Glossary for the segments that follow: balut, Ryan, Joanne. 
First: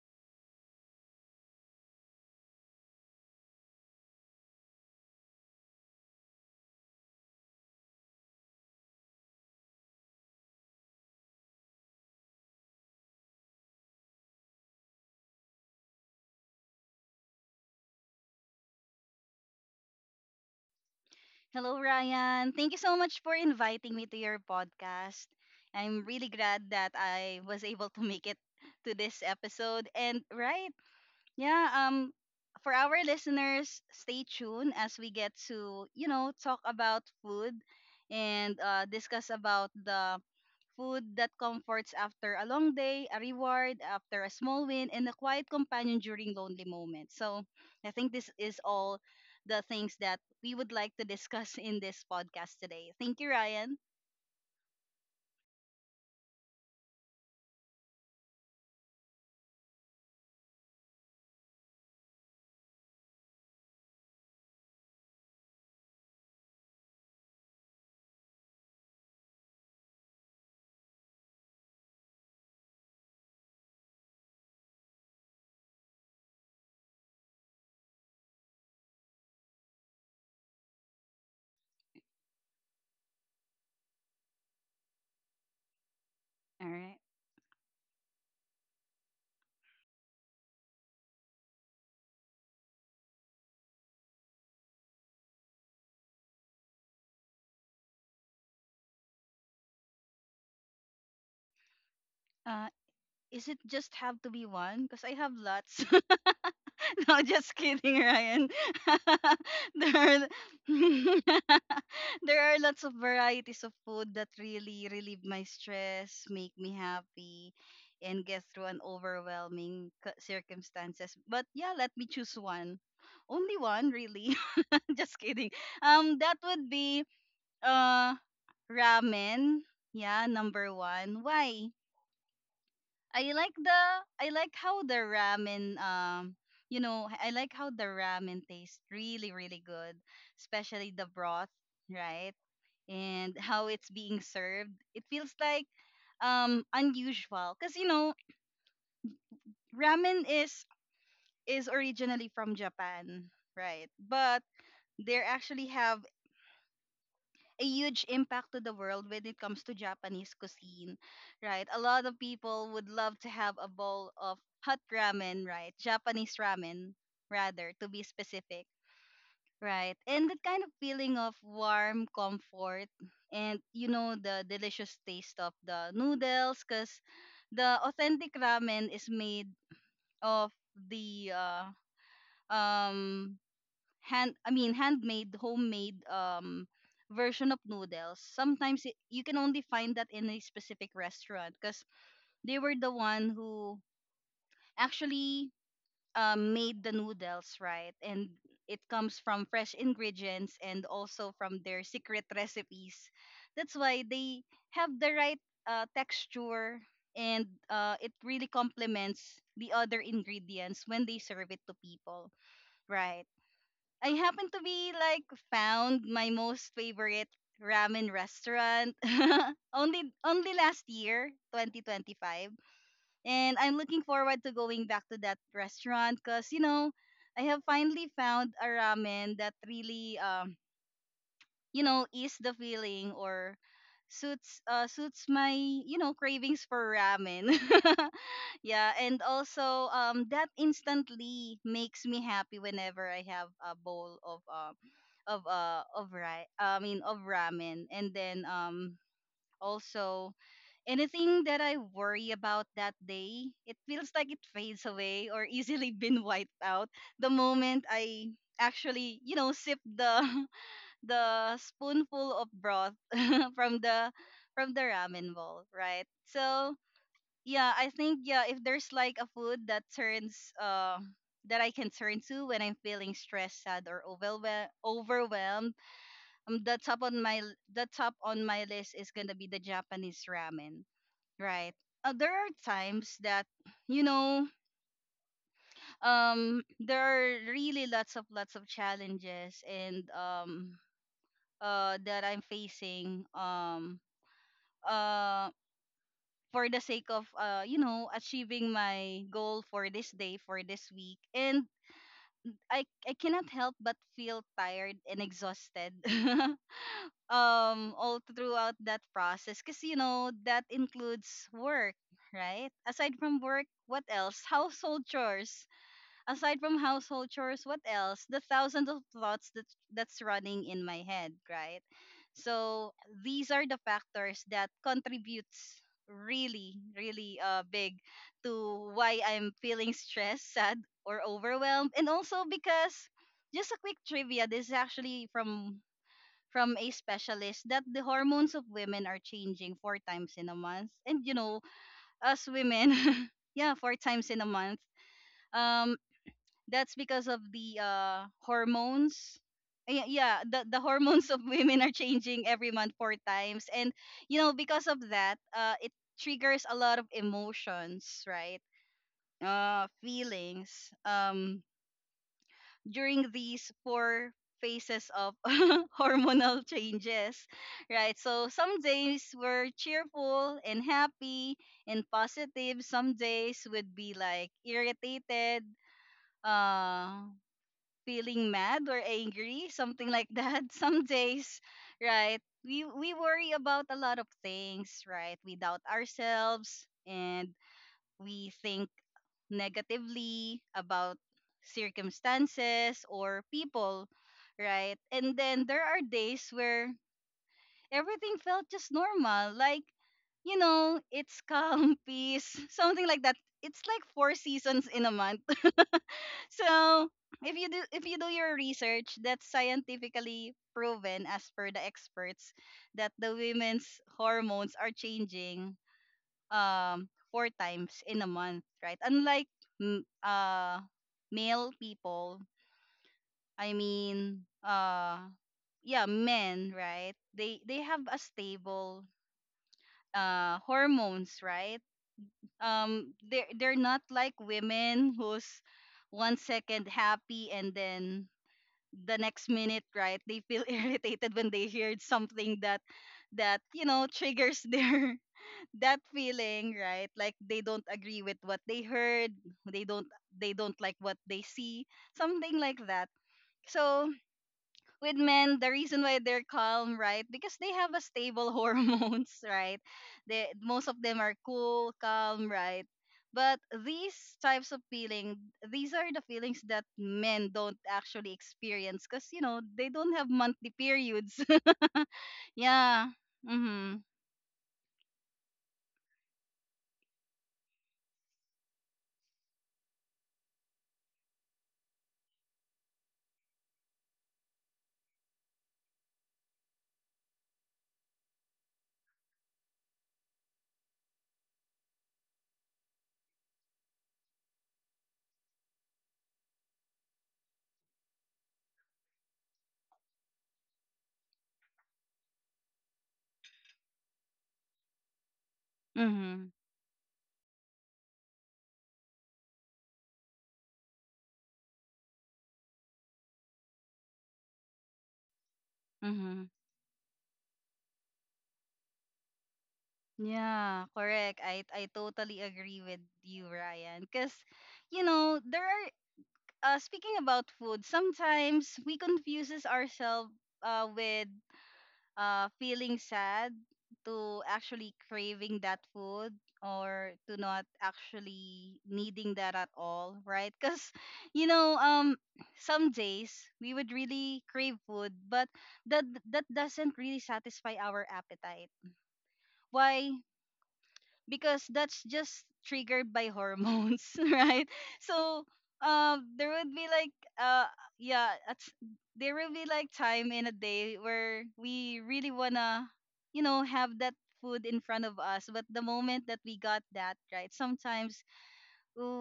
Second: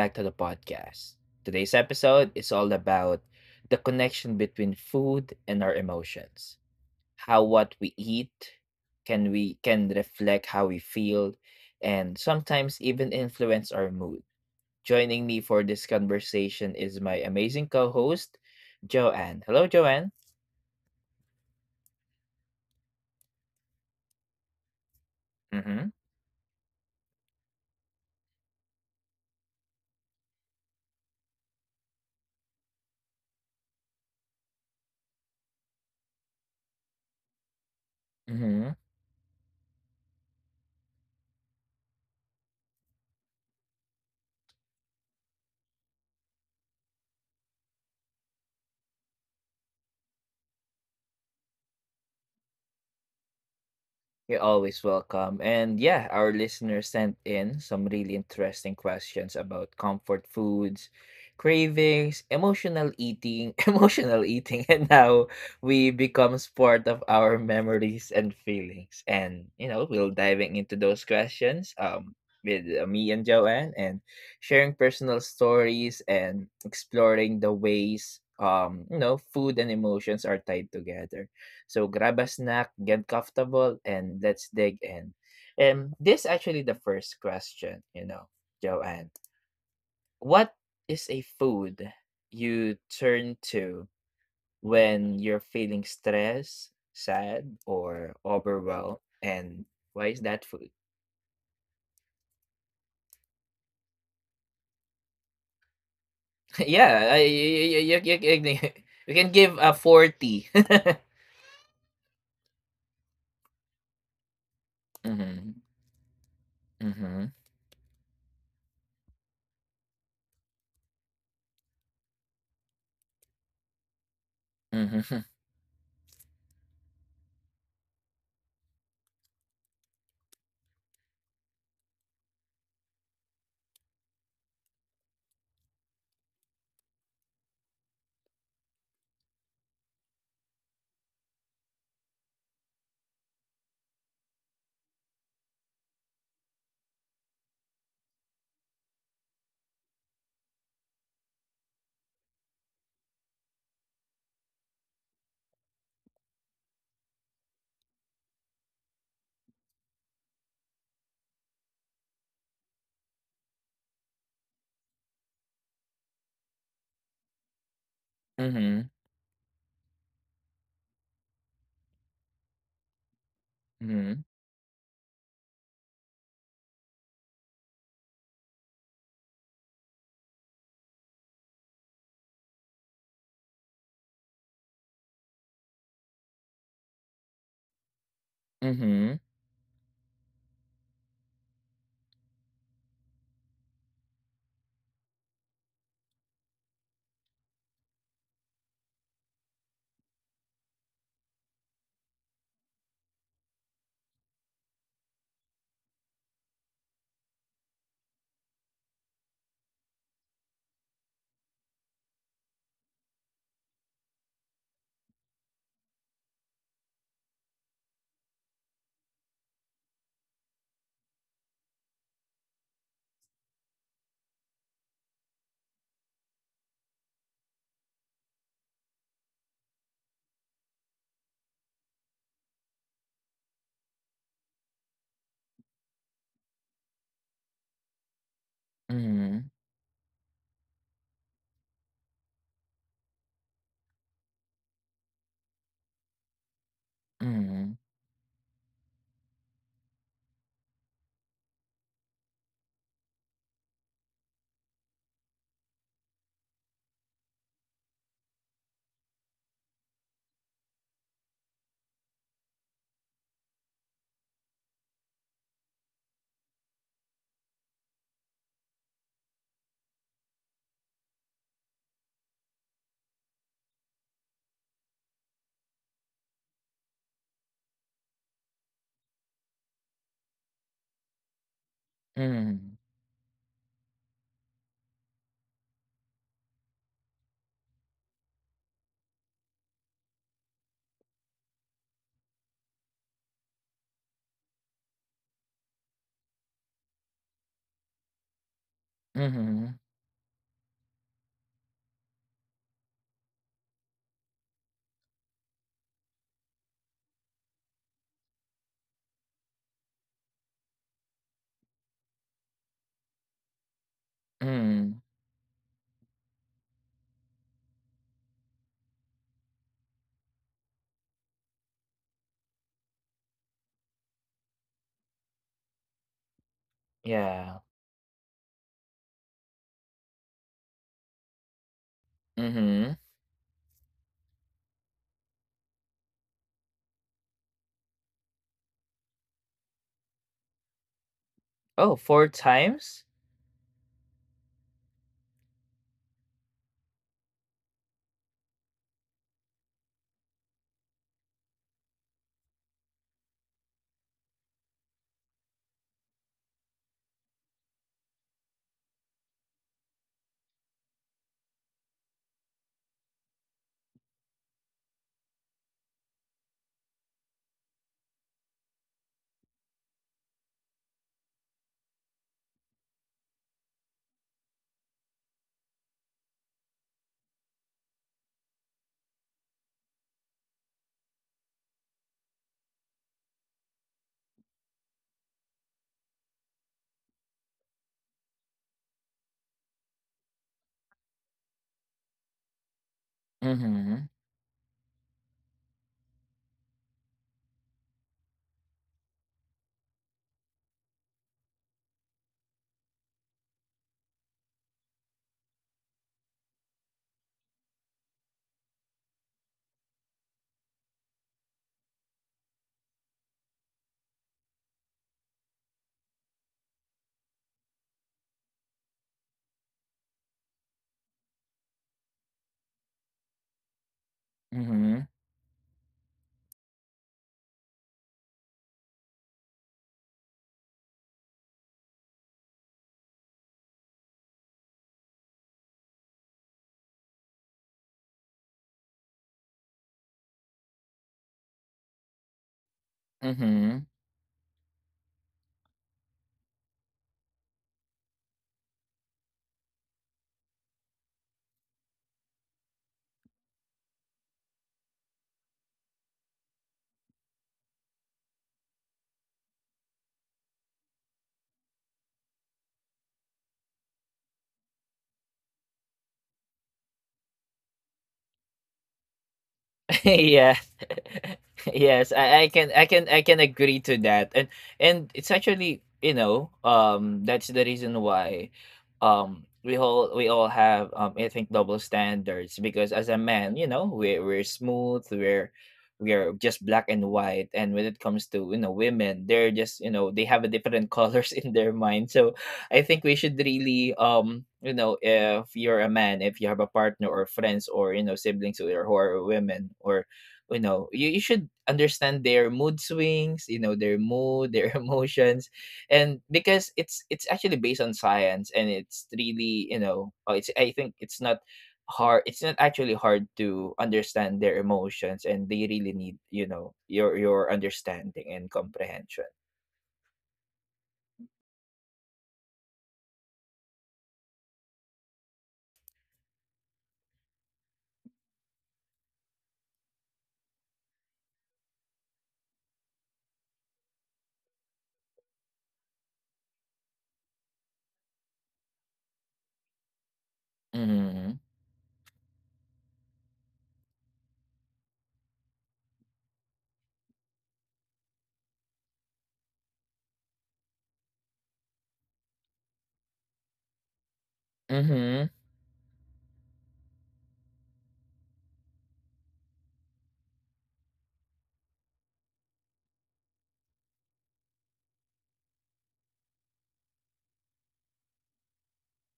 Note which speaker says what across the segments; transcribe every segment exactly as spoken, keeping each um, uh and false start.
Speaker 1: back to the podcast. Today's episode is all about the connection between food and our emotions. How what we eat can we can reflect how we feel and sometimes even influence our mood. Joining me for this conversation is my amazing co-host, Joanne. Hello Joanne.
Speaker 2: Hello, Ryan. Thank you so much for inviting me to your podcast.
Speaker 1: Mhm.
Speaker 2: I'm really glad that I was able to make it to this episode. And right, yeah, um, for our listeners, stay tuned as we get to, you know, talk about food and uh, discuss about the food that comforts after a long day, a reward after a small win, and a quiet companion during lonely moments. So I think this is all the things that we would like to discuss in this podcast today. Thank you, Ryan.
Speaker 1: You're always welcome. And yeah, our listeners sent in some really interesting questions about comfort foods, cravings, emotional eating, emotional eating, and how we becomes part of our memories and feelings. And you know, we'll diving into those questions um with uh, me and Joanne and sharing personal stories and exploring the ways um you know food and emotions are tied together. So grab a snack, get comfortable, and let's dig in. And this
Speaker 2: All
Speaker 1: actually the
Speaker 2: right.
Speaker 1: first question, you know, Joanne. What is a food you turn to when you're feeling stressed, sad, or overwhelmed? And why is that food?
Speaker 2: Uh, is it just have to be one? Because I have lots. No,
Speaker 1: yeah, I,
Speaker 2: just
Speaker 1: you,
Speaker 2: kidding,
Speaker 1: you, you,
Speaker 2: Ryan.
Speaker 1: you, You can give a
Speaker 2: there, are,
Speaker 1: forty.
Speaker 2: there are lots of varieties of food that really relieve my
Speaker 1: Mm-hmm,
Speaker 2: stress, make me
Speaker 1: mm-hmm,
Speaker 2: happy, and get through an overwhelming c- circumstances. But yeah, let me choose one. Only one, really. just
Speaker 1: mm-hmm,
Speaker 2: kidding. Um, that would be uh ramen. Yeah, number one. Why? I like the I like how the ramen um you know I like how the ramen tastes really really good, especially the broth, right? And how it's being served. It feels like um unusual cuz you know ramen is is originally from Japan, right? But they actually have a huge impact to the world when it comes to Japanese cuisine, right? A lot of people would love to have a bowl of hot ramen, right? Japanese ramen, rather, to be specific,
Speaker 1: mm-hmm,
Speaker 2: right? And that kind of feeling of warm comfort and, you know,
Speaker 1: mm-hmm,
Speaker 2: the delicious taste of the noodles, because the authentic ramen is made of the uh, um hand I mean handmade homemade um version of noodles. Sometimes it, you
Speaker 1: mm-hmm,
Speaker 2: can only find that in a specific restaurant because they were the one who actually um, made the noodles, right, and it comes from fresh ingredients and also from their secret recipes. That's why they have the right uh, texture and uh, it really complements the other ingredients when they serve it to people, right? I happen to be like found my most favorite ramen restaurant only only last year twenty twenty-five, and I'm looking forward to going back to that restaurant because you know I have finally found a ramen that really um you know is the feeling or suits uh suits my you know cravings for ramen. Yeah, and
Speaker 1: mm-hmm,
Speaker 2: also um that instantly makes me happy whenever I have a bowl of um of uh of ri- I mean of
Speaker 1: mm-hmm.
Speaker 2: ramen. And then um also anything that I worry about that day, it feels like it fades away or easily been wiped out the moment I actually, you know, sip the the spoonful of broth from the from the ramen bowl, right? So yeah, I think, yeah, if there's like a food that turns uh that I can turn to when I'm feeling stressed, sad, or overwhelmed, overwhelmed, um, the top on my l- the top on my list is gonna be the Japanese ramen, right? Uh, there are
Speaker 1: Mm-hmm.
Speaker 2: times that you know um there are really lots of lots of challenges, and um uh that I'm facing um um for the sake of uh you know achieving my goal
Speaker 1: Mhm.
Speaker 2: for this day, for this week, and i i cannot help but feel tired and exhausted um all throughout that process, because you know that includes work. Right, aside from work, what else?
Speaker 1: Mm.
Speaker 2: Household chores. Aside from household chores, what else? The thousands of thoughts that that's running in my head, right? So these are the factors that contributes really, really
Speaker 1: Yeah.
Speaker 2: uh, big to why I'm feeling stressed, sad, or overwhelmed. And also,
Speaker 1: Mhm.
Speaker 2: because, just a quick trivia, this is actually from from a specialist that the hormones of women are changing four times in a month. And you know,
Speaker 1: Oh, four
Speaker 2: us women,
Speaker 1: times?
Speaker 2: yeah, four times in a month. Um, that's because of the uh hormones. Yeah, yeah, the the hormones of women are changing every month four times, and you know because of that, uh, it triggers a lot of emotions, right? Uh, feelings. Um, During these four phases of hormonal changes, right? So some days we're cheerful and happy and positive. Some days would be like irritated, uh feeling mad or angry, something like that. Some days, right? We we worry about a lot of things, right? We doubt ourselves and we think negatively about circumstances or people,
Speaker 1: Mhm.
Speaker 2: right? And then there are days where everything felt just normal, like you know, it's calm, peace, something like that. It's like four seasons in a month. So if you do if you do your research, that's scientifically proven as per the experts that the women's hormones are changing um four times in a month, right? Unlike m- uh male people, I mean
Speaker 1: Mhm.
Speaker 2: uh yeah, men, right? They they have a stable uh hormones, right? Um they they're they're not like women who's one second happy and then the next minute, right, they feel irritated when they heard something that that you
Speaker 1: Mhm.
Speaker 2: know triggers their that feeling, right? Like they don't agree with what they heard, they don't they don't like what they see, something like that. So with men, the reason why they're calm, right? Because they have a stable hormones, right? They, most of them, are cool, calm, right? But these types of feeling, these are the feelings that men don't actually experience, because you know they don't have
Speaker 1: Yeah.
Speaker 2: monthly periods.
Speaker 1: Yes, I I can I
Speaker 2: Yeah.
Speaker 1: can I can agree
Speaker 2: Mhm.
Speaker 1: to that. And and it's actually, you know, um, that's the reason why, um, we all we all have, um, I think double standards because as a man, you know, we're we're smooth, we're we're just black and white. And when it comes to, you know, women, they're just, you know, they have a different colors in their mind. So I think we should really um you know if you're a man, if you have a partner or friends or you know siblings who are, who are women or you know you, you should understand their mood swings, you know their mood, their emotions, and
Speaker 2: Mhm.
Speaker 1: because it's it's actually based on science and it's really you know uh, it's I think it's not hard it's not actually hard to understand their emotions and they really need
Speaker 2: Mhm.
Speaker 1: you know your your understanding and comprehension.
Speaker 2: Yeah, correct. I I totally agree with you, Ryan. Because you know there are uh, speaking about food, sometimes we confuses ourselves uh, with uh, feeling sad, to actually craving that food, or to not actually needing that at all, right? Because
Speaker 1: Mhm.
Speaker 2: you know, um, some days we would really crave food, but that that doesn't really satisfy our appetite. Why? because that's just triggered by hormones, right?
Speaker 1: Mhm.
Speaker 2: So um, there would be like uh yeah, at- there will be like time in a day where we really wanna you know have that food in front of us, but the moment that we got that, right, sometimes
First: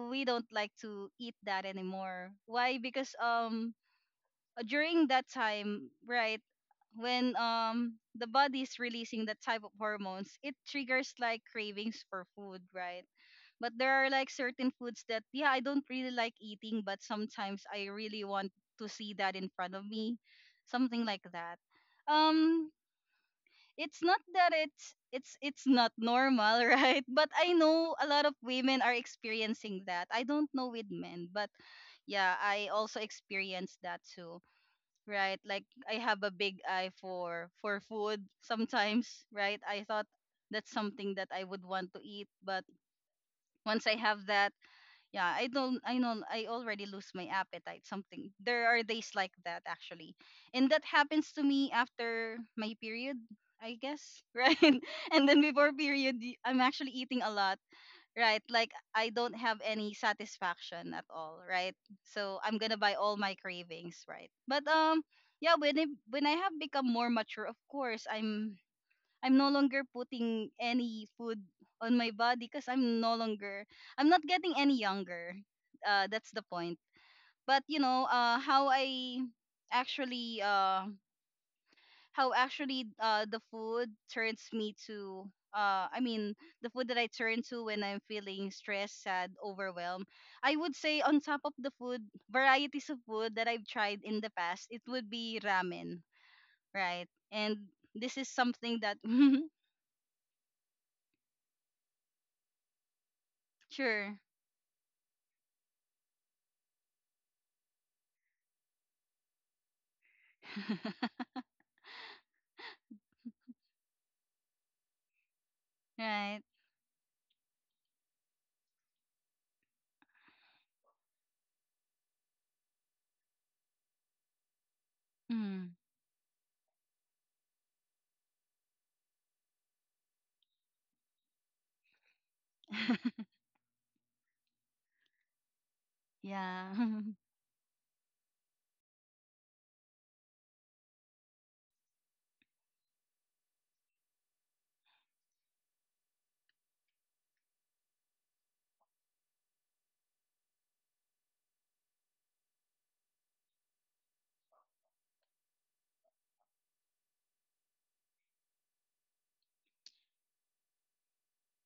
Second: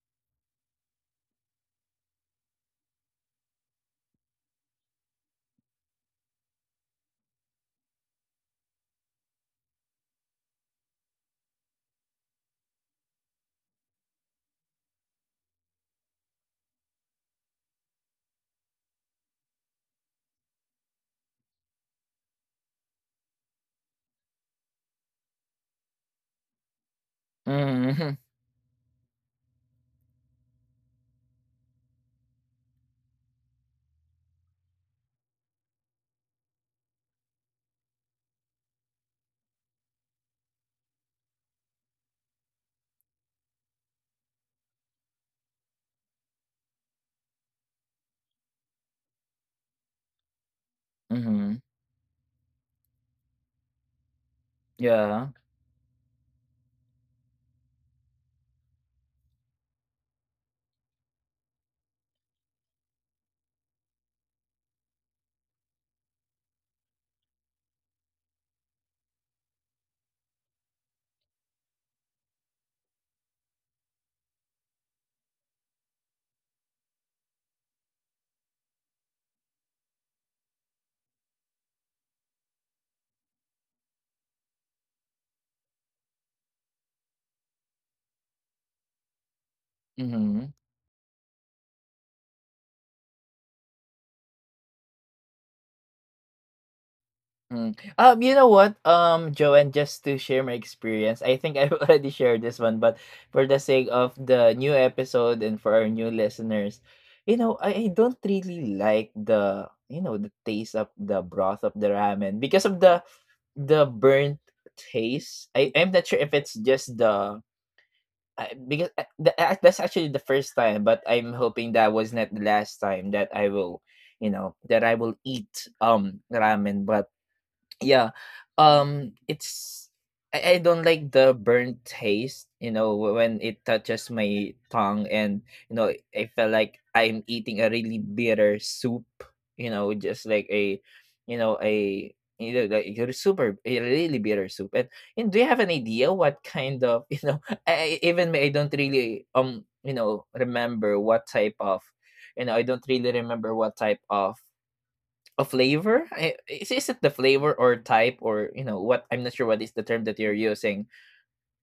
Speaker 2: we don't like to eat that anymore. Why? Because um uh, during that time, right, when um the body is releasing that type of hormones, it triggers like cravings for food, right? But there are like certain foods that, yeah, I don't really like eating, but sometimes I really want to see that in front of me, something like that. Um, it's not that it's it's it's not normal, right? But I know a
Speaker 1: Mhm.
Speaker 2: lot of women are experiencing that. I don't know with men, but yeah, I also experienced that too, right? Like I have a big eye for for food sometimes, right? I thought that's something that I would want to eat, but once I have that, yeah, I don't I know I already lose my appetite, something. There are days like that actually. And that happens to
Speaker 1: Mhm.
Speaker 2: me after my period, I guess, right? And
Speaker 1: Yeah.
Speaker 2: then before period, y- I'm actually eating a lot, right? Like I don't have any satisfaction at all, right? So I'm gonna buy all my cravings, right? But um yeah, when I, when I have become more mature, of course i'm I'm no longer putting any food on my body, because I'm no longer I'm not getting any younger. Uh that's the point. But you know uh how i actually uh how actually uh the food turns me to uh I mean, the food that I turn to when I'm feeling stressed, sad, overwhelmed.
Speaker 1: Mhm.
Speaker 2: I would say on top of the food varieties of food that I've tried in the past, it would be ramen, right? And
Speaker 1: Mm.
Speaker 2: this
Speaker 1: Um,
Speaker 2: is
Speaker 1: you know what,
Speaker 2: something that
Speaker 1: um, Joanne, just to share my experience, I think I've already shared this one, but for the sake of
Speaker 2: Sure.
Speaker 1: the new episode and for our new listeners, you know, I, I don't really like the you know the taste of the broth of the ramen because of the the burnt taste. I I'm not sure if
Speaker 2: Right.
Speaker 1: it's just the I, because uh, the, uh, that's actually the first time, but I'm hoping that was not the last time that I will, you know, that I will eat
Speaker 2: Mm.
Speaker 1: um ramen, but yeah um it's I, I don't like the burnt taste you know wh- when it touches my tongue and you know I feel
Speaker 2: Yeah.
Speaker 1: like I'm eating a really bitter soup, you know, just like a you know a you know, like your super a really bitter soup and, and do you have an idea what kind of you know I, I- even me, I don't really um you know remember what type of you know I don't really remember what type of a flavor? I- Is, is it the flavor or type or you know what? I'm not sure what is the term that you're using.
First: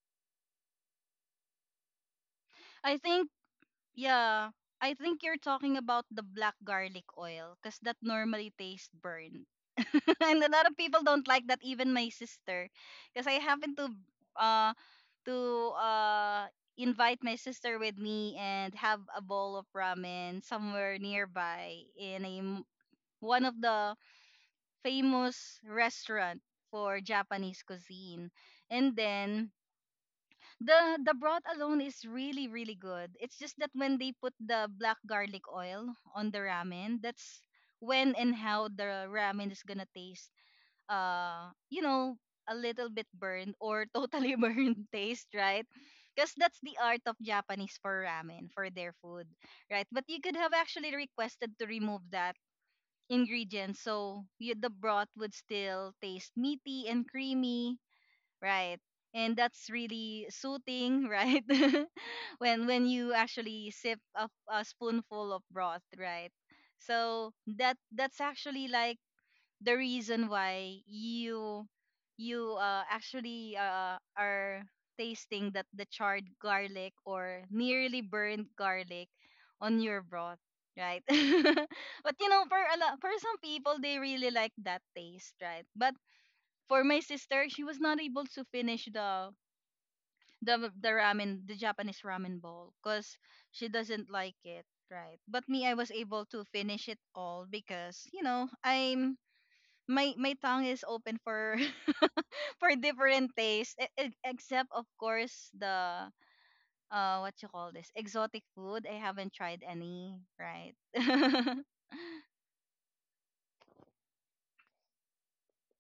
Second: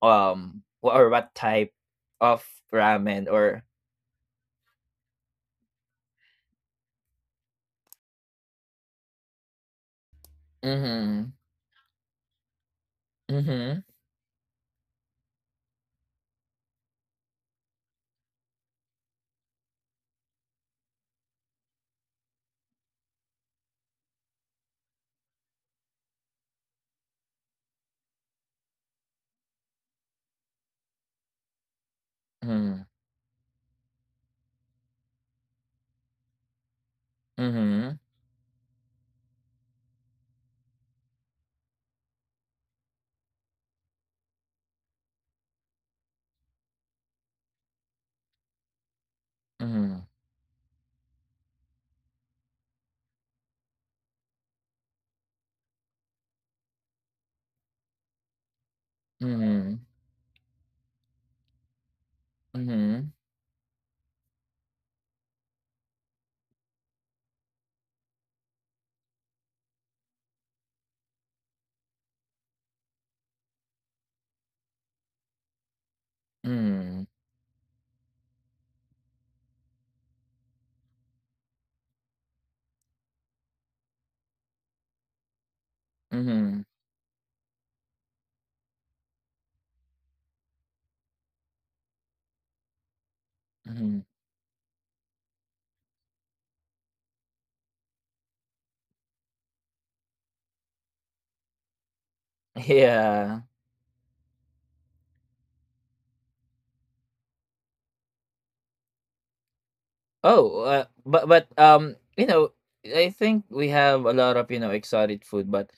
Speaker 1: Um, wh- or what type of
Speaker 2: I
Speaker 1: ramen
Speaker 2: think
Speaker 1: or?
Speaker 2: Yeah, I think you're talking about the black garlic oil, because that normally tastes burnt. And a lot of people don't
Speaker 1: Mm-hmm.
Speaker 2: like that, even my sister. Because I happened
Speaker 1: Mm-hmm.
Speaker 2: to uh to uh invite my sister with me and have a bowl of ramen somewhere nearby, in a m- one of the famous restaurant for Japanese cuisine. And then the the broth alone is really really
Speaker 1: Mm-hmm.
Speaker 2: good. It's just that when they put the black garlic oil on the ramen, that's
Speaker 1: Mm-hmm.
Speaker 2: when and how the ramen is gonna taste. Uh, you know, a little bit burned, or totally burned taste, right? Because that's the art of Japanese for ramen, for their food, right?
Speaker 1: Mm-hmm.
Speaker 2: But you could have actually requested to remove that ingredient, so you, the broth would still taste meaty and creamy, right? And that's
Speaker 1: Mm-hmm.
Speaker 2: really soothing, right? when when
Speaker 1: Mm-hmm.
Speaker 2: you actually sip a, a spoonful of broth, right? So that that's actually like the reason why you you uh, actually uh, are tasting that the charred garlic
Speaker 1: Mm-hmm.
Speaker 2: or nearly burned garlic on your broth, right? But you know, for a lot, for some people, they really like that taste, right? But
Speaker 1: Mm-hmm.
Speaker 2: for my sister, she was not able to finish the the the ramen, the Japanese ramen bowl, cause she
Speaker 1: Mm-hmm.
Speaker 2: doesn't like it, right? But me, I was able to finish it all because you know I'm my my tongue is open for for different
Speaker 1: Yeah.
Speaker 2: tastes, e- e- except of course the uh what you call this exotic food. I haven't tried any,
Speaker 1: Oh,
Speaker 2: right?
Speaker 1: uh, but but um, you know, I think we have a lot of you know exotic food, but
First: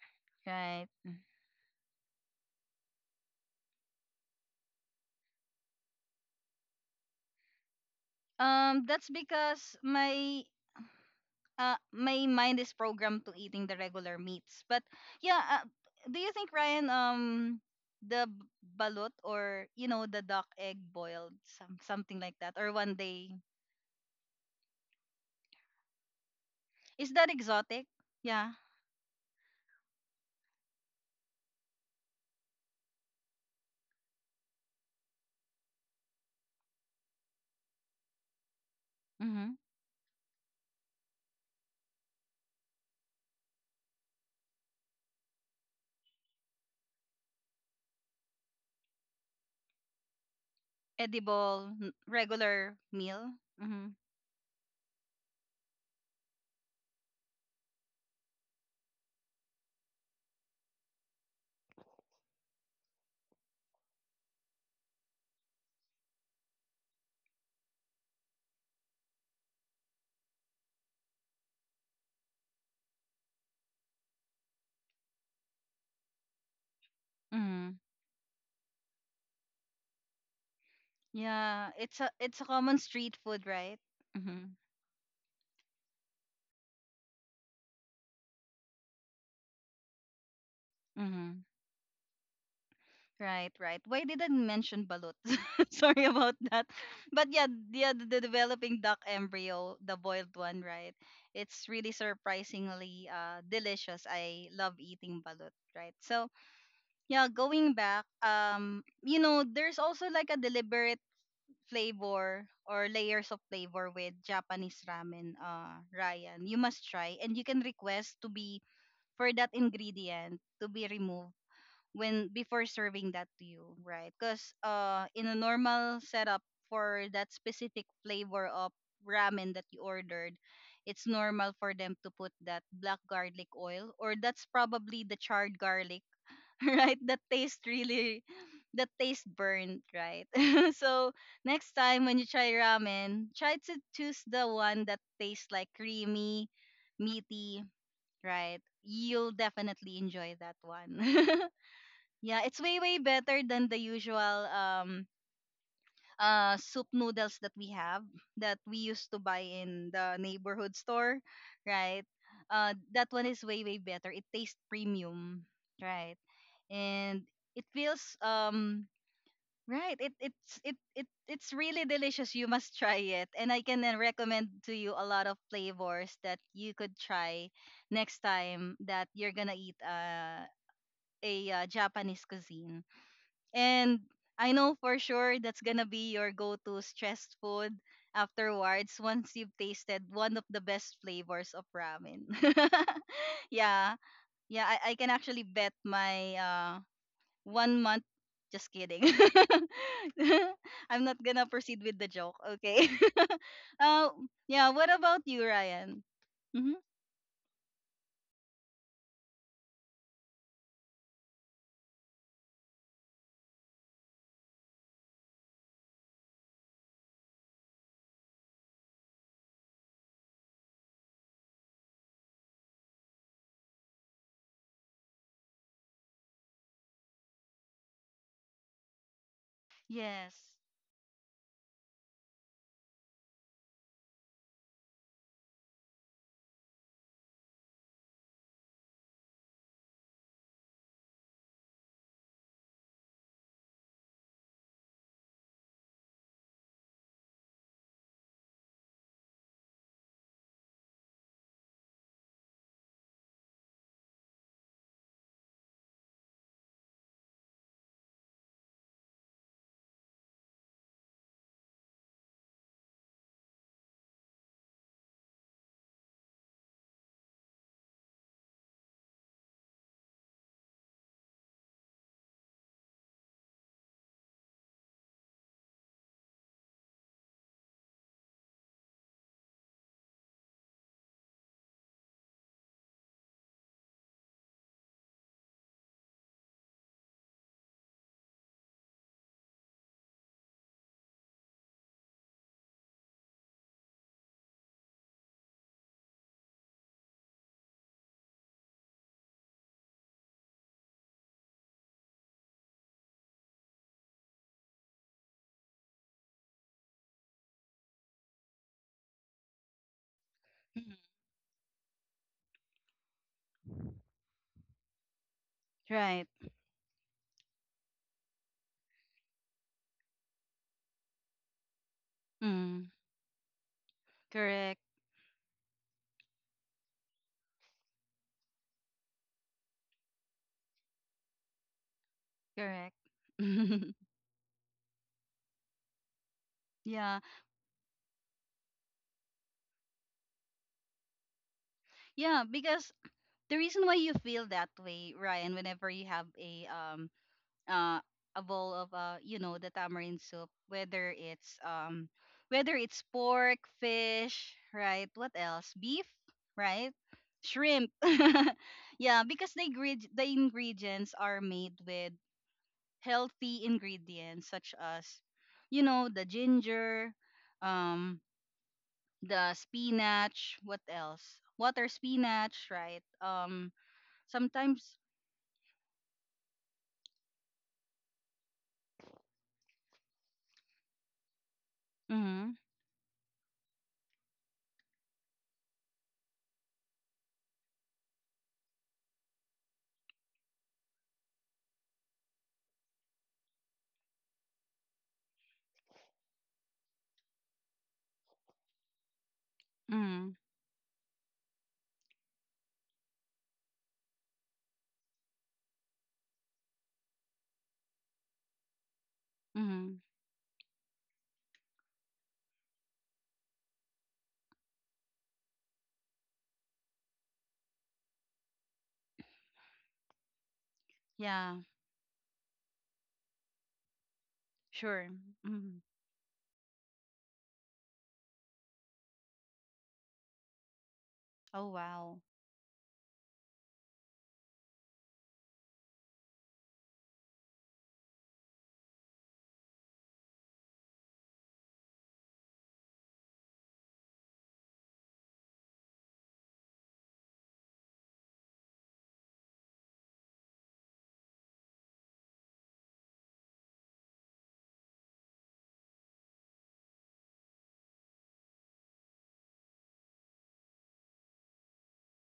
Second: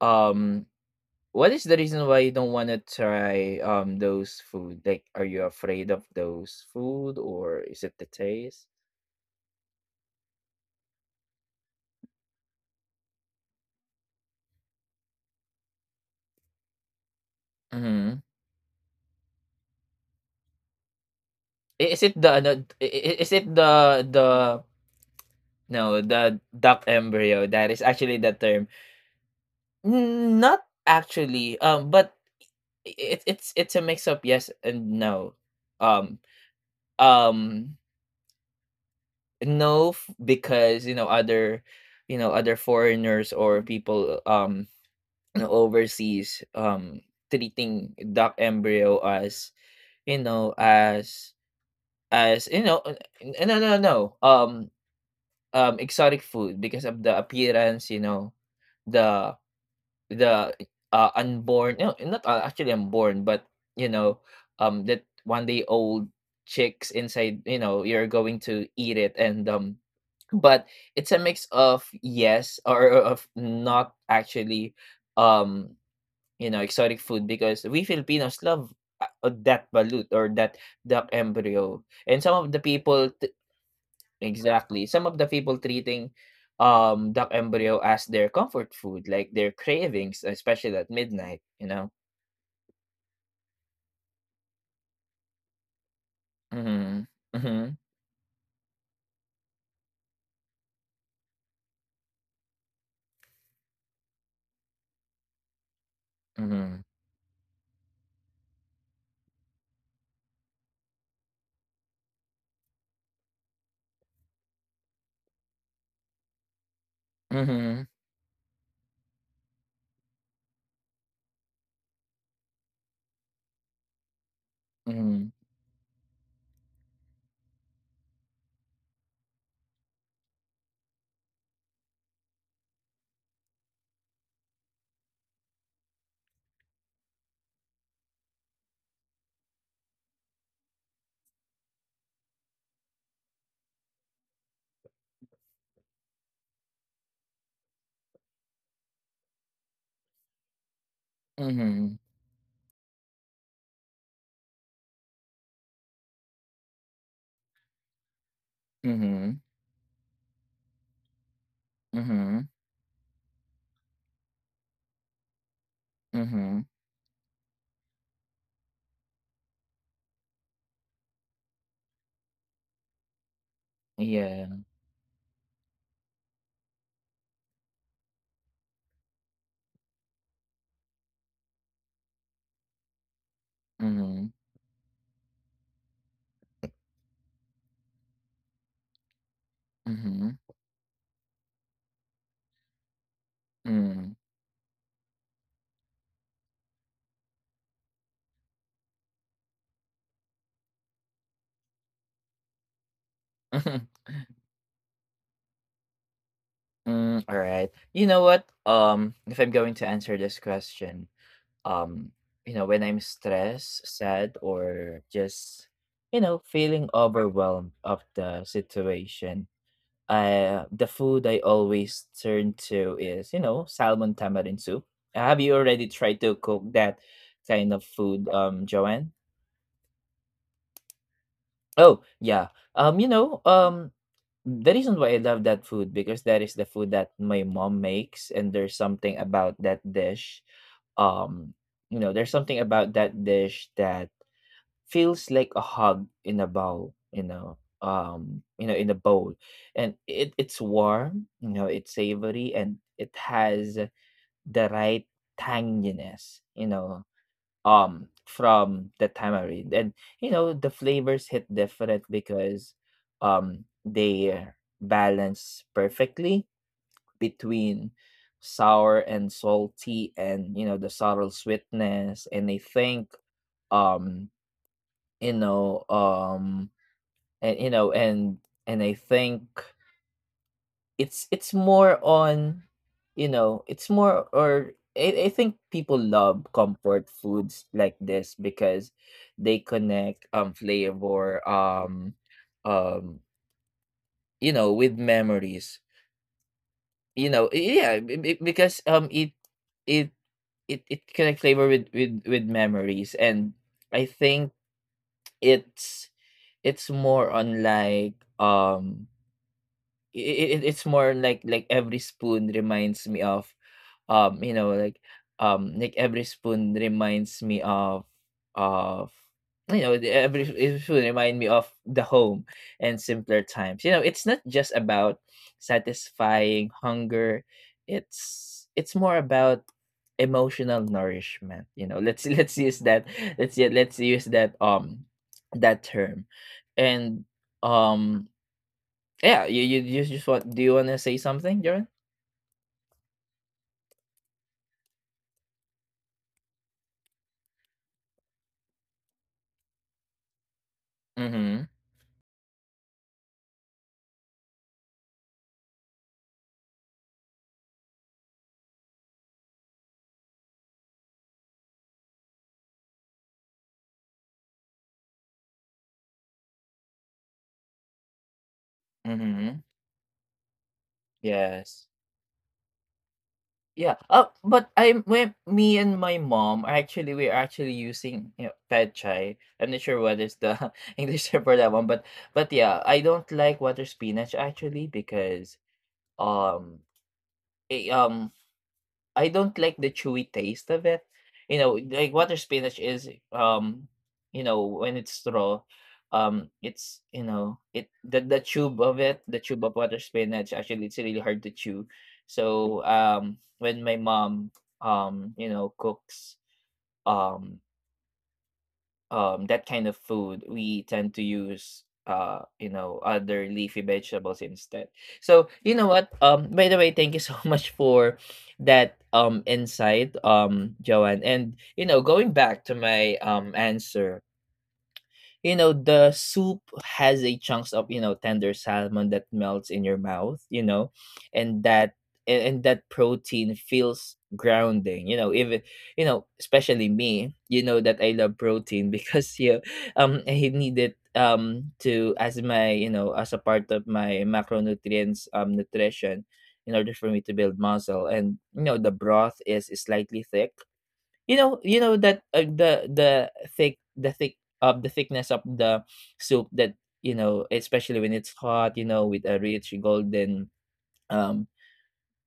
Speaker 1: um
Speaker 2: Right.
Speaker 1: what is the reason why you don't wanna try, um, those food? Like, are you afraid of those food or is it the taste?
Speaker 2: Um, that's because my uh, my mind is programmed to eating the regular meats. But yeah, uh, do you think Ryan, um,
Speaker 1: Mhm.
Speaker 2: the b- balut or you know the duck egg boiled, some
Speaker 1: is it
Speaker 2: something
Speaker 1: the
Speaker 2: like
Speaker 1: ano
Speaker 2: that, or
Speaker 1: I
Speaker 2: one
Speaker 1: I
Speaker 2: day,
Speaker 1: is it the the No, the duck
Speaker 2: is that
Speaker 1: embryo, that is
Speaker 2: exotic?
Speaker 1: actually the
Speaker 2: Yeah.
Speaker 1: term. N not actually, um, but it it's it's it's a mix of yes and no. Um um,
Speaker 2: Mm-hmm.
Speaker 1: no f because, you know, other you know, other foreigners or people, um, overseas um treating duck embryo as you know as
Speaker 2: Edible, n-
Speaker 1: as you
Speaker 2: regular
Speaker 1: know uh,
Speaker 2: meal.
Speaker 1: n- no no
Speaker 2: Mm-hmm.
Speaker 1: no um um exotic food because of the appearance you know the the uh unborn no not uh, actually unborn but you know um that one day old chicks inside you know you're going to eat it and um but it's a mix of yes or of not actually um you know, exotic food because
Speaker 2: Mm-hmm.
Speaker 1: we Filipinos love, uh, uh, that balut or that duck
Speaker 2: Yeah,
Speaker 1: embryo,
Speaker 2: it's a
Speaker 1: and some
Speaker 2: it's a
Speaker 1: of the
Speaker 2: common
Speaker 1: people
Speaker 2: street
Speaker 1: t
Speaker 2: food, right? Mm-hmm.
Speaker 1: exactly, some of the people treating, um, duck embryo as their comfort food, like their cravings, especially at midnight,
Speaker 2: Mm-hmm.
Speaker 1: you know?
Speaker 2: Right, right. Why did I mention balut? Sorry about that.
Speaker 1: Mhm,
Speaker 2: But yeah,
Speaker 1: mhm,
Speaker 2: yeah, the, the developing duck embryo, the boiled one, right? It's really surprisingly uh, delicious. I love eating balut, right? So
Speaker 1: mhm,
Speaker 2: yeah, going back, um, you know, there's also like a deliberate flavor or layers of flavor with Japanese ramen, uh, Ryan. You must try, and you can
Speaker 1: mhm,
Speaker 2: request to be for that ingredient to be removed when before serving that to you, right? Because uh,
Speaker 1: mhm,
Speaker 2: in a normal setup for that specific flavor of ramen that you ordered, it's normal for them to put that black garlic oil, or that's probably the charred garlic, right? That taste really, that taste burnt, right? So next time when you try ramen, try to choose the one that tastes like creamy, meaty, right? You'll definitely enjoy that one.
Speaker 1: mhm,
Speaker 2: Yeah, it's way way better than the usual um uh soup noodles that we have that we used to
Speaker 1: mhm,
Speaker 2: buy in the neighborhood store, right?
Speaker 1: mhm,
Speaker 2: Uh that one is way way better. It tastes premium, right?
Speaker 1: mhm,
Speaker 2: And it feels um right, it it's it it it's really delicious. You must try it. And I can uh,
Speaker 1: yeah,
Speaker 2: recommend to you a lot of flavors that you could try next time that you're going to eat uh, a uh, Japanese cuisine and
Speaker 1: mhm,
Speaker 2: I know for sure that's gonna be your go-to stress food afterwards once you've tasted
Speaker 1: mhm,
Speaker 2: one of the best flavors of ramen. Yeah.
Speaker 1: mm.
Speaker 2: Yeah, I, I can actually bet my uh one month, just kidding. I'm not gonna proceed with the joke, okay? uh, yeah, what about you, Ryan? Mm-hmm.
Speaker 1: Mm, all right. You know what? Um, if I'm going to answer this question, um, you know, when I'm stressed, sad, or just, you know, feeling overwhelmed of the situation, uh, the food I always turn to is, you know, salmon tamarind soup. Have you already tried to cook that kind of food, um, Joanne?
Speaker 2: Yes.
Speaker 1: Oh, yeah. Um, you know, Mm, um, the reason why I love that food because that is the food that my mom makes and there's something about that dish. Um, you know, there's something about that dish that feels like a hug in a bowl, you know. Um, you know, in a bowl. And it it's warm, you know, it's savory and it has the right tanginess, you know, um from the tamarind and you know the flavors hit different because um they balance perfectly between sour and salty and you know the subtle sweetness and I think um you know um and you know and and I think it's it's more on, you know, it's more or I I think people love comfort foods like this because they connect um flavor um um you know with memories. You know, yeah, be- be- because um it it it it connect flavor with with with memories and I think it's it's more on like um it, it, it's
Speaker 2: Mhm.
Speaker 1: more like like every spoon reminds me of. Um, you know, like, um, like
Speaker 2: Right.
Speaker 1: every spoon reminds me of of you know the- every every spoon remind me of the home
Speaker 2: Mm,
Speaker 1: and simpler times. You know, it's not just
Speaker 2: correct.
Speaker 1: about satisfying hunger. It's it's more about emotional nourishment. You know, let's let's use
Speaker 2: Correct.
Speaker 1: that let's u- let's use that um that term
Speaker 2: Yeah.
Speaker 1: and um yeah you you just just want do you want to say something Jaron?
Speaker 2: Yeah, because the reason why you feel that way, Ryan, whenever you have a um uh a bowl of uh you know the tamarind soup, whether it's
Speaker 1: Mm-hmm,
Speaker 2: um whether it's pork, fish, right? What else? Beef, right? Shrimp. Yeah, because the ingred- the ingredients are made with healthy ingredients such as you know the ginger, um the
Speaker 1: mm-hmm,
Speaker 2: spinach, what else? Water
Speaker 1: yes.
Speaker 2: spinach, right? Um,
Speaker 1: Yeah. Uh, but
Speaker 2: sometimes.
Speaker 1: I'm when me and my mom are actually we're actually using you know, pad chai. I'm not sure what is the English term for that one, but
Speaker 2: Mm-hmm.
Speaker 1: but yeah, I don't like water spinach actually because um it, um I don't like the chewy taste of it. You know, like water spinach is um, you know, when it's raw, um, it's you know, it the the tube of it, the tube of water
Speaker 2: Mm-hmm.
Speaker 1: spinach, actually it's really hard to chew. So um when my mom um, you know, cooks um um that kind of
Speaker 2: Mm-hmm.
Speaker 1: food we tend to use uh you know other leafy vegetables instead. So you know what um by the way thank you so much for that um insight um Joanne, and
Speaker 2: Yeah,
Speaker 1: you know going back to my um answer,
Speaker 2: sure.
Speaker 1: you know
Speaker 2: Mm-hmm.
Speaker 1: the soup has a chunks of you know tender salmon that melts in your mouth, you know, and
Speaker 2: Oh
Speaker 1: that
Speaker 2: wow.
Speaker 1: and, and that protein feels grounding you know even you know especially me you know that I love protein because you know, um I need it um to as my you know as a part of my macronutrients um nutrition in order for me to build muscle, and you know the broth is slightly thick, you know you know that, uh, the the thick the thick of the thickness of the soup that, you know, especially when it's hot, you know, with a rich golden, um,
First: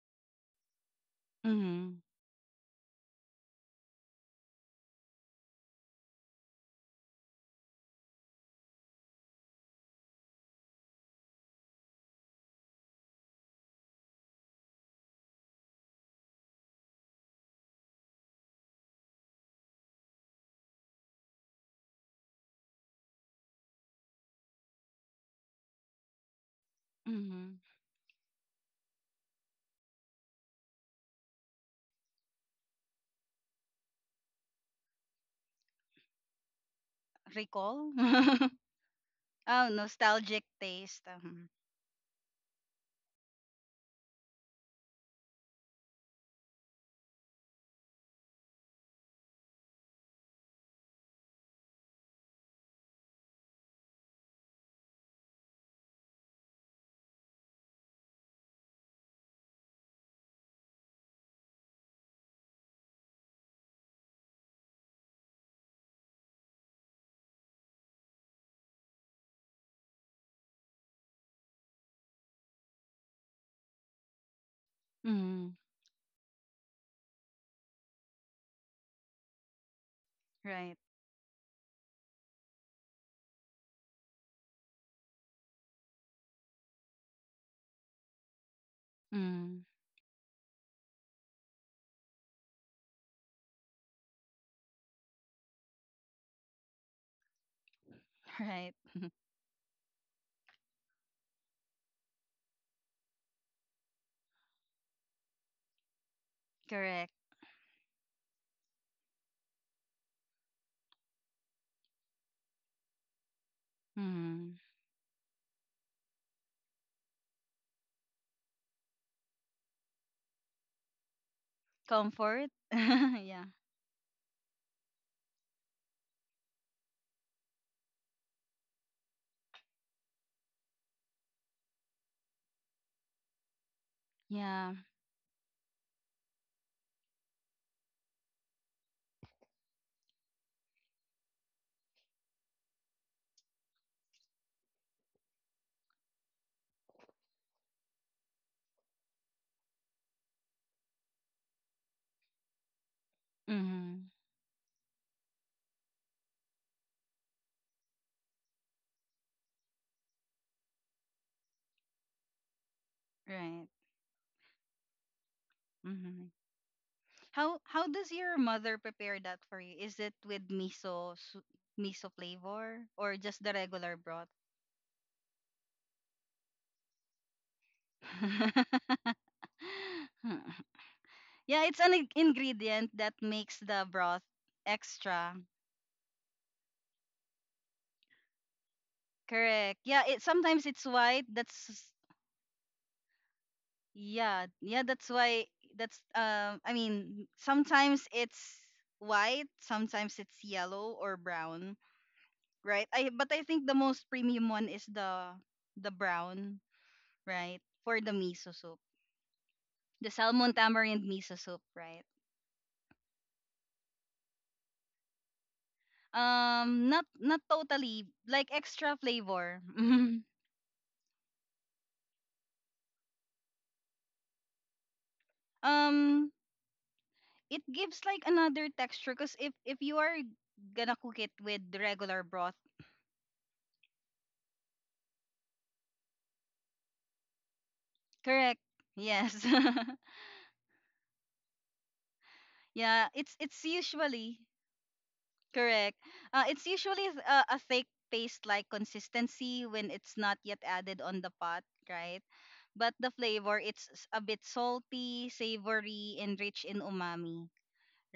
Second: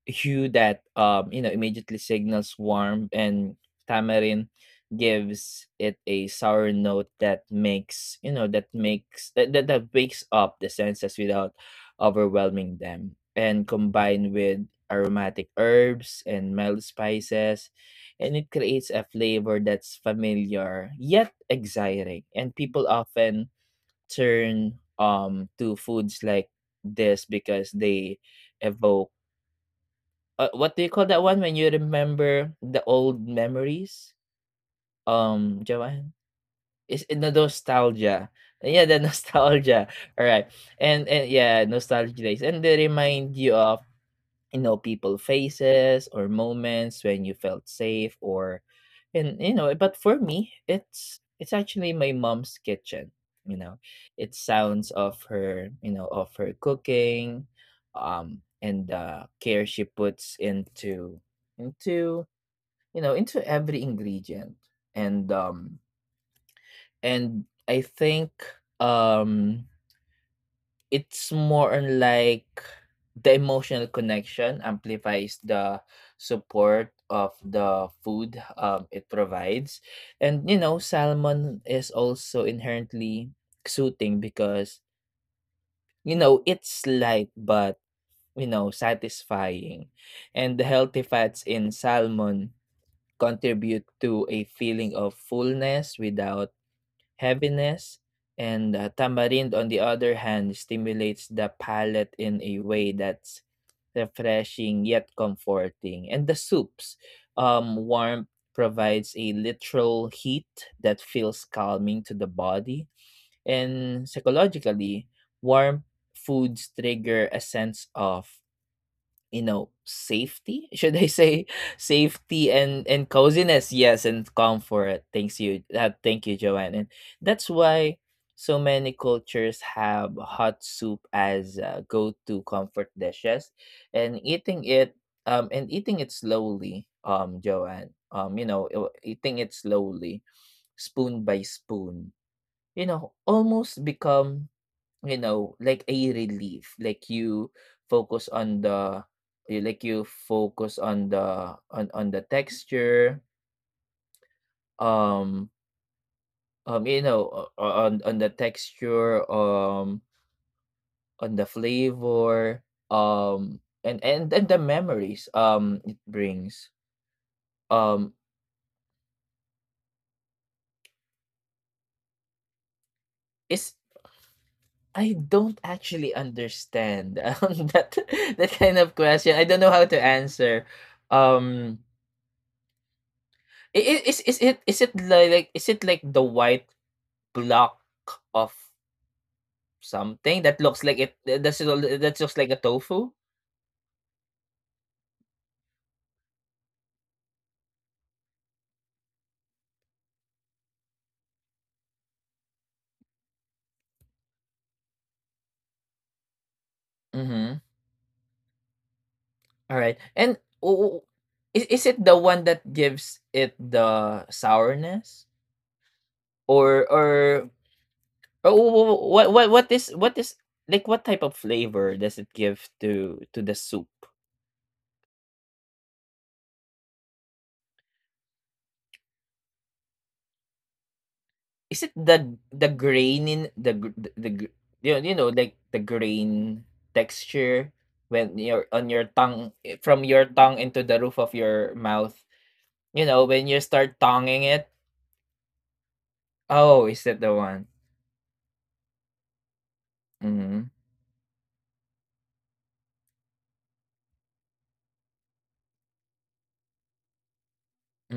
Speaker 1: hue that um you know
Speaker 2: Mm-hmm.
Speaker 1: immediately signals warmth, and tamarind gives it a sour note that makes you know that makes that, that, that wakes up the senses without overwhelming them, and combined with aromatic herbs and mild spices, and it creates a flavor that's familiar yet exciting, and people often turn um to foods like this
Speaker 2: Mm-hmm.
Speaker 1: because they evoke uh, what do you call that one when you remember the old memories? Um, Joanne, is it the
Speaker 2: Recall?
Speaker 1: nostalgia? Yeah, the
Speaker 2: Oh,
Speaker 1: nostalgia. All
Speaker 2: nostalgic
Speaker 1: right,
Speaker 2: taste.
Speaker 1: and and
Speaker 2: Um,
Speaker 1: yeah, nostalgia days, and they remind you of you know people faces or moments when you felt safe or and you know but for me it's it's actually my mom's kitchen, you know it sounds of her, you know of her cooking, um and the care she puts into into, you know into every ingredient. And um and I think um it's more on like the emotional connection amplifies
Speaker 2: mm-hmm.
Speaker 1: the support of the food um, it provides. And, you
Speaker 2: Right.
Speaker 1: know, salmon is also inherently soothing because, you know, it's light but, you know,
Speaker 2: Mm-hmm.
Speaker 1: satisfying. And the healthy fats in salmon contribute to a feeling of fullness without heaviness,
Speaker 2: Right.
Speaker 1: and uh, tamarind, on the other hand, stimulates the palate in a way that's refreshing yet comforting. And the soup's
Speaker 2: Correct.
Speaker 1: um, warmth provides a literal heat that feels calming to the body. And
Speaker 2: Mm-hmm.
Speaker 1: psychologically, warm foods trigger a sense of, you know safety, should I say safety
Speaker 2: Comfort?
Speaker 1: and and
Speaker 2: Yeah.
Speaker 1: coziness, yes, and comfort. Thanks you, uh, thank you, Joanne. And that's why so many cultures have hot soup as uh, go-to comfort dishes, and eating
Speaker 2: Yeah.
Speaker 1: it um and eating it slowly, um Joanne, um you know uh, eating it slowly, spoon by spoon, you know almost become, you know, like a relief, like you focus on the you like you focus on the on on the texture,
Speaker 2: Mm-hmm.
Speaker 1: um um you know o- o- on on the texture, um on the flavor, um
Speaker 2: Right.
Speaker 1: and and and the memories um it
Speaker 2: Mm-hmm.
Speaker 1: brings.
Speaker 2: How how does
Speaker 1: Um
Speaker 2: your mother prepare that for you? Is it with miso su- miso flavor or just the
Speaker 1: is
Speaker 2: regular broth?
Speaker 1: I don't actually understand um, that that kind of question. I don't know how to answer.
Speaker 2: Yeah, it's
Speaker 1: Um
Speaker 2: an ing- ingredient that makes the
Speaker 1: I- Is
Speaker 2: broth
Speaker 1: is it is it li-
Speaker 2: extra.
Speaker 1: like, is it like the white block of
Speaker 2: Correct. Yeah, it
Speaker 1: something that
Speaker 2: sometimes
Speaker 1: looks
Speaker 2: it's
Speaker 1: like it,
Speaker 2: white.
Speaker 1: that's all-
Speaker 2: That's
Speaker 1: that looks like a tofu?
Speaker 2: yeah, yeah, that's why that's um, I mean, sometimes it's white, sometimes it's yellow or brown, right? I but I think the most premium one is the the brown,
Speaker 1: Mm-hmm.
Speaker 2: right? For the miso soup.
Speaker 1: All right.
Speaker 2: The
Speaker 1: And
Speaker 2: salmon
Speaker 1: o-
Speaker 2: tamarind
Speaker 1: o-
Speaker 2: miso soup,
Speaker 1: is is it
Speaker 2: right?
Speaker 1: the one that gives it the sourness, or
Speaker 2: Um, not not
Speaker 1: or
Speaker 2: totally like
Speaker 1: oh,
Speaker 2: extra
Speaker 1: what what
Speaker 2: flavor.
Speaker 1: what is what is like, what type of flavor does it give to to the soup?
Speaker 2: Um, it gives like another texture because if if you are gonna cook it with
Speaker 1: Is it
Speaker 2: regular
Speaker 1: the
Speaker 2: broth,
Speaker 1: the grain in the gr- the, the gr- you know, you know like the grain texture when
Speaker 2: correct,
Speaker 1: you're on your
Speaker 2: yes.
Speaker 1: tongue, eh, from your tongue into the roof of your mouth. You
Speaker 2: Yeah,
Speaker 1: know,
Speaker 2: it's
Speaker 1: when you
Speaker 2: it's
Speaker 1: start
Speaker 2: usually
Speaker 1: tonguing it.
Speaker 2: correct, uh, it's
Speaker 1: Oh, is
Speaker 2: usually
Speaker 1: that
Speaker 2: th-
Speaker 1: the
Speaker 2: uh, a
Speaker 1: one?
Speaker 2: thick paste like consistency when it's not yet
Speaker 1: Mm-hmm.
Speaker 2: added on the pot, right? But the flavor, it's s- a bit salty, savory and rich in umami,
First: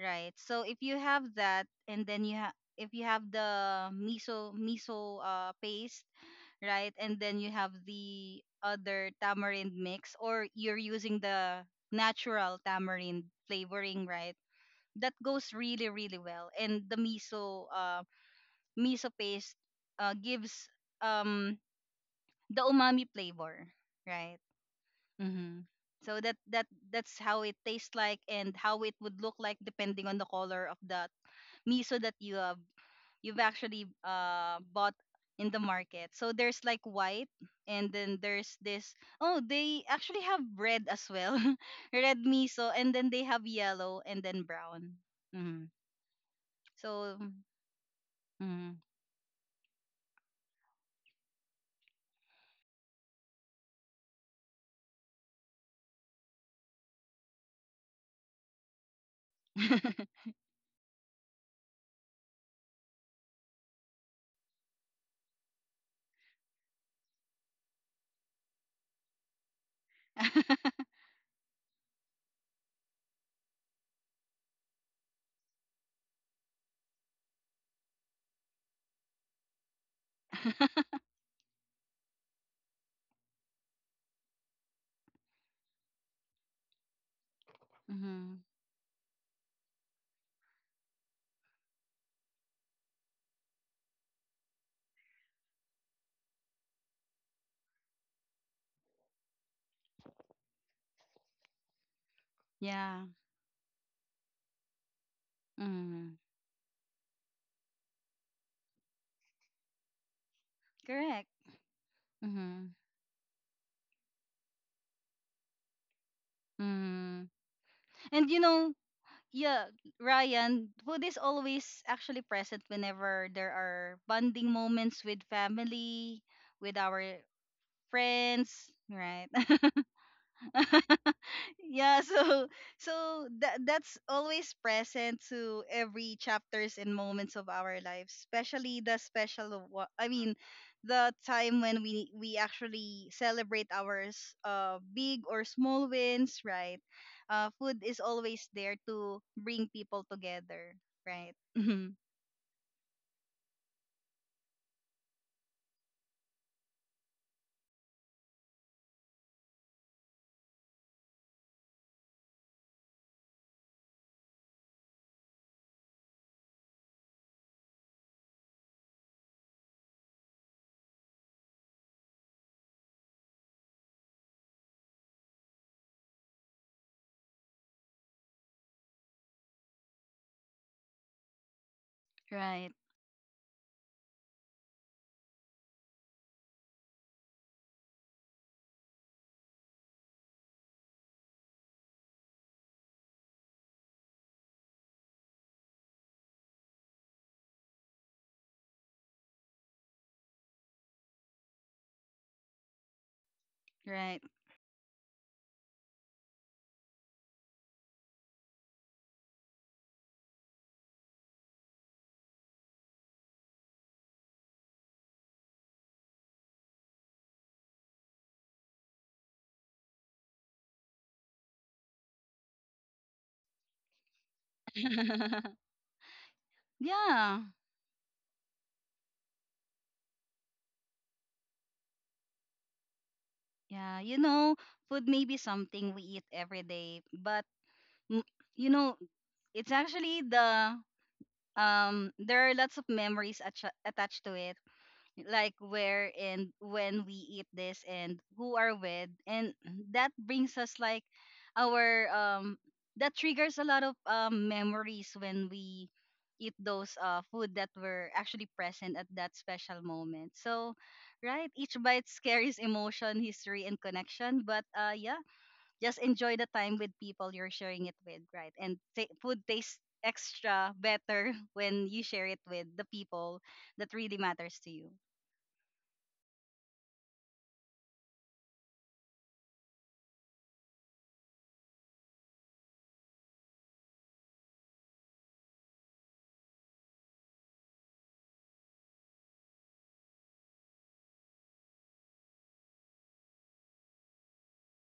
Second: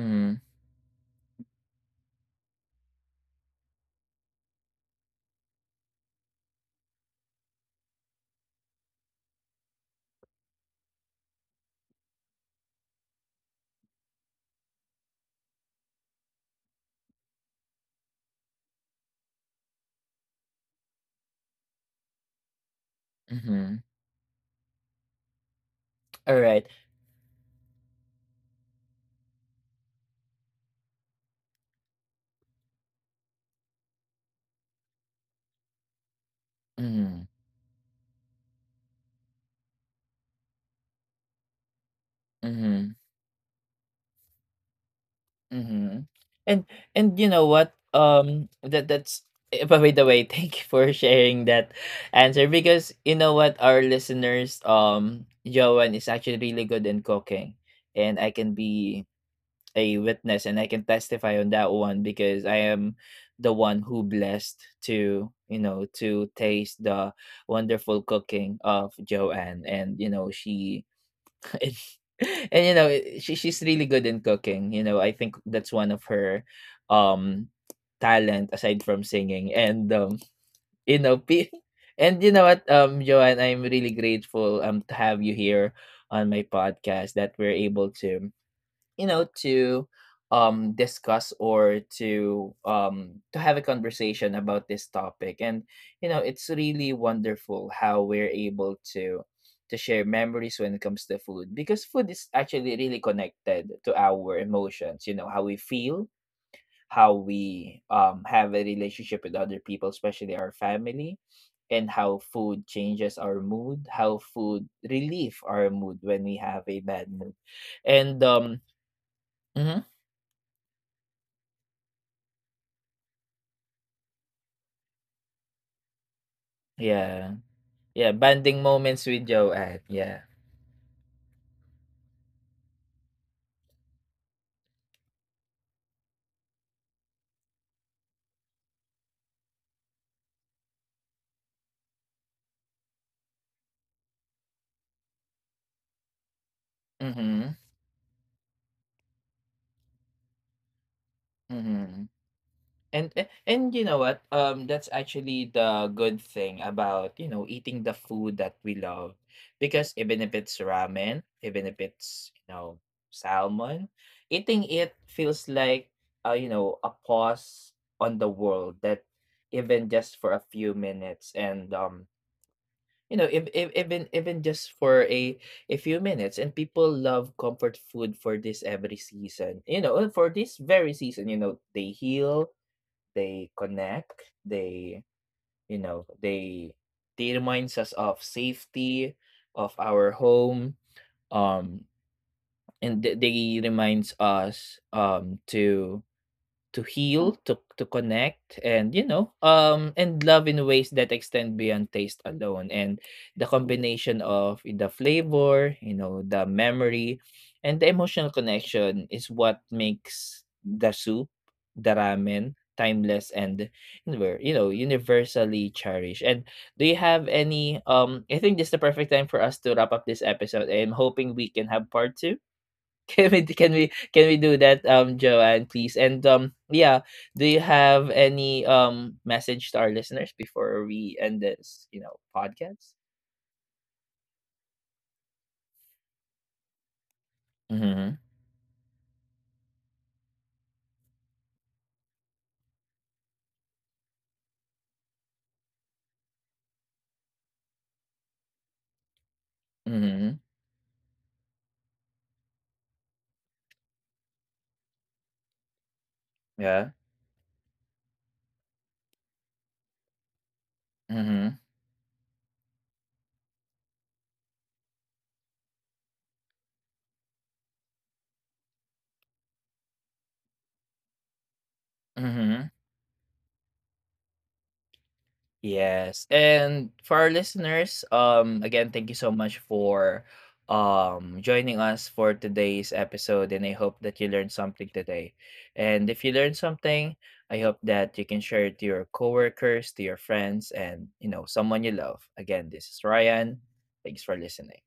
Speaker 2: right? So if you have that and then you have if you have the miso miso uh, paste, right? And then you have the other tamarind mix, or you're using the natural tamarind flavoring, right? That goes really, really well. And the miso, uh, miso paste, uh, gives um the umami flavor,
Speaker 1: Mm-hmm.
Speaker 2: right? Mm-hmm. So that
Speaker 1: All right.
Speaker 2: that that's how it tastes like and how it would look like depending on the color of that miso that you have you've actually uh bought in the market. So there's like
Speaker 1: Mm-hmm.
Speaker 2: white and then there's this, oh they actually have red as well. Red miso
Speaker 1: Mm-hmm.
Speaker 2: and then they have yellow and then brown. Hmm.
Speaker 1: Mm-hmm. And and
Speaker 2: So,
Speaker 1: you know what? Um,
Speaker 2: mm.
Speaker 1: that that's. eh, But by the way, thank you for sharing that answer, because you know what, our listeners, um, Joan is actually really good in cooking, and I can be a witness and I can testify on that one, because I am the one who blessed to, you know to taste the wonderful cooking of Joanne. And you know she, and and you know, eh, she she's really good in cooking. You know, I think that's one of her, um, talent, aside from singing and, um, you know, pe and you know what, um, Joanne, I'm really grateful, um, to have you here on my podcast, that we're able to,
Speaker 2: Hmm.
Speaker 1: you know to um discuss, or to um to have a conversation about this topic. And you know, it's really wonderful how we're able to to share memories when it comes to food, because food is actually really
Speaker 2: Yeah.
Speaker 1: connected to our emotions, you know, how we feel,
Speaker 2: Hmm.
Speaker 1: how we, um have a relationship with other people, especially our family,
Speaker 2: Correct.
Speaker 1: and how food
Speaker 2: Hmm.
Speaker 1: changes our mood, how food relieve our mood when we have a bad
Speaker 2: Hmm.
Speaker 1: mood, and
Speaker 2: And you
Speaker 1: um
Speaker 2: know, yeah,
Speaker 1: mhm.
Speaker 2: Ryan, food is always actually present whenever there are bonding moments with family, with our
Speaker 1: Yeah, yeah,
Speaker 2: friends,
Speaker 1: bonding moments with
Speaker 2: right?
Speaker 1: Joanne, yeah.
Speaker 2: Yeah, so so that that's always present to every chapters and moments of our lives especially the special of, I mean, the time when we we actually celebrate our s- uh big or small wins, right? Uh
Speaker 1: Mhm.
Speaker 2: food is always there to bring people together, right? Mhm.
Speaker 1: Mhm. And a and you know what, um, that's actually the good thing about, you know, eating the food that we love, because even if it's ramen, even if it's, you know, salmon, eating it feels like, uh, you know, a pause on the world, that even just for a few minutes, and, um you know, if, if, even even just for a a few minutes. And people love comfort food for this every season, you know, and for this very season, you know, they heal,
Speaker 2: Right,
Speaker 1: they connect, they, you know they they reminds us of safety, of our home, um and th- they reminds us um to to heal, to to connect, and you know, um, and love in ways that extend beyond taste alone. And the combination
Speaker 2: right.
Speaker 1: of the flavor, you know, the memory, and the emotional connection is what makes the soup, the ramen, timeless and univer- you know, universally cherished. And do you have any? Um, I think this is the perfect time for us to wrap up this episode. I'm hoping we can have part two. Can we can we can we do that, um, Joanne, please? And um, yeah,
Speaker 2: Yeah,
Speaker 1: do you have any um message to our listeners before we end this, you know, podcast?
Speaker 2: yeah, you know, food may be something we eat every day, but
Speaker 1: Mm-hmm.
Speaker 2: m- you know, it's actually the, um, there are lots of memories atcha attached to it, like where and when we eat this and who are with, and that
Speaker 1: Mm-hmm.
Speaker 2: brings us like our, um, that triggers a lot of um, memories when we eat
Speaker 1: Yeah.
Speaker 2: those uh food that were actually present at that special moment. So
Speaker 1: Mm-hmm.
Speaker 2: right, each bite carries emotion, history and connection, but uh yeah, just enjoy the time with people you're sharing it with, right? And ta- food tastes extra better when you share it with
Speaker 1: Mm-hmm.
Speaker 2: the people that really matters to you.
Speaker 1: Yes. And for our listeners, um again, thank you so much for um joining us for today's episode, and I hope that you learned something today. And if you learned something, I hope that you can share it to your coworkers, to your friends, and, you know, someone you love. Again, this is Ryan. Thanks for listening.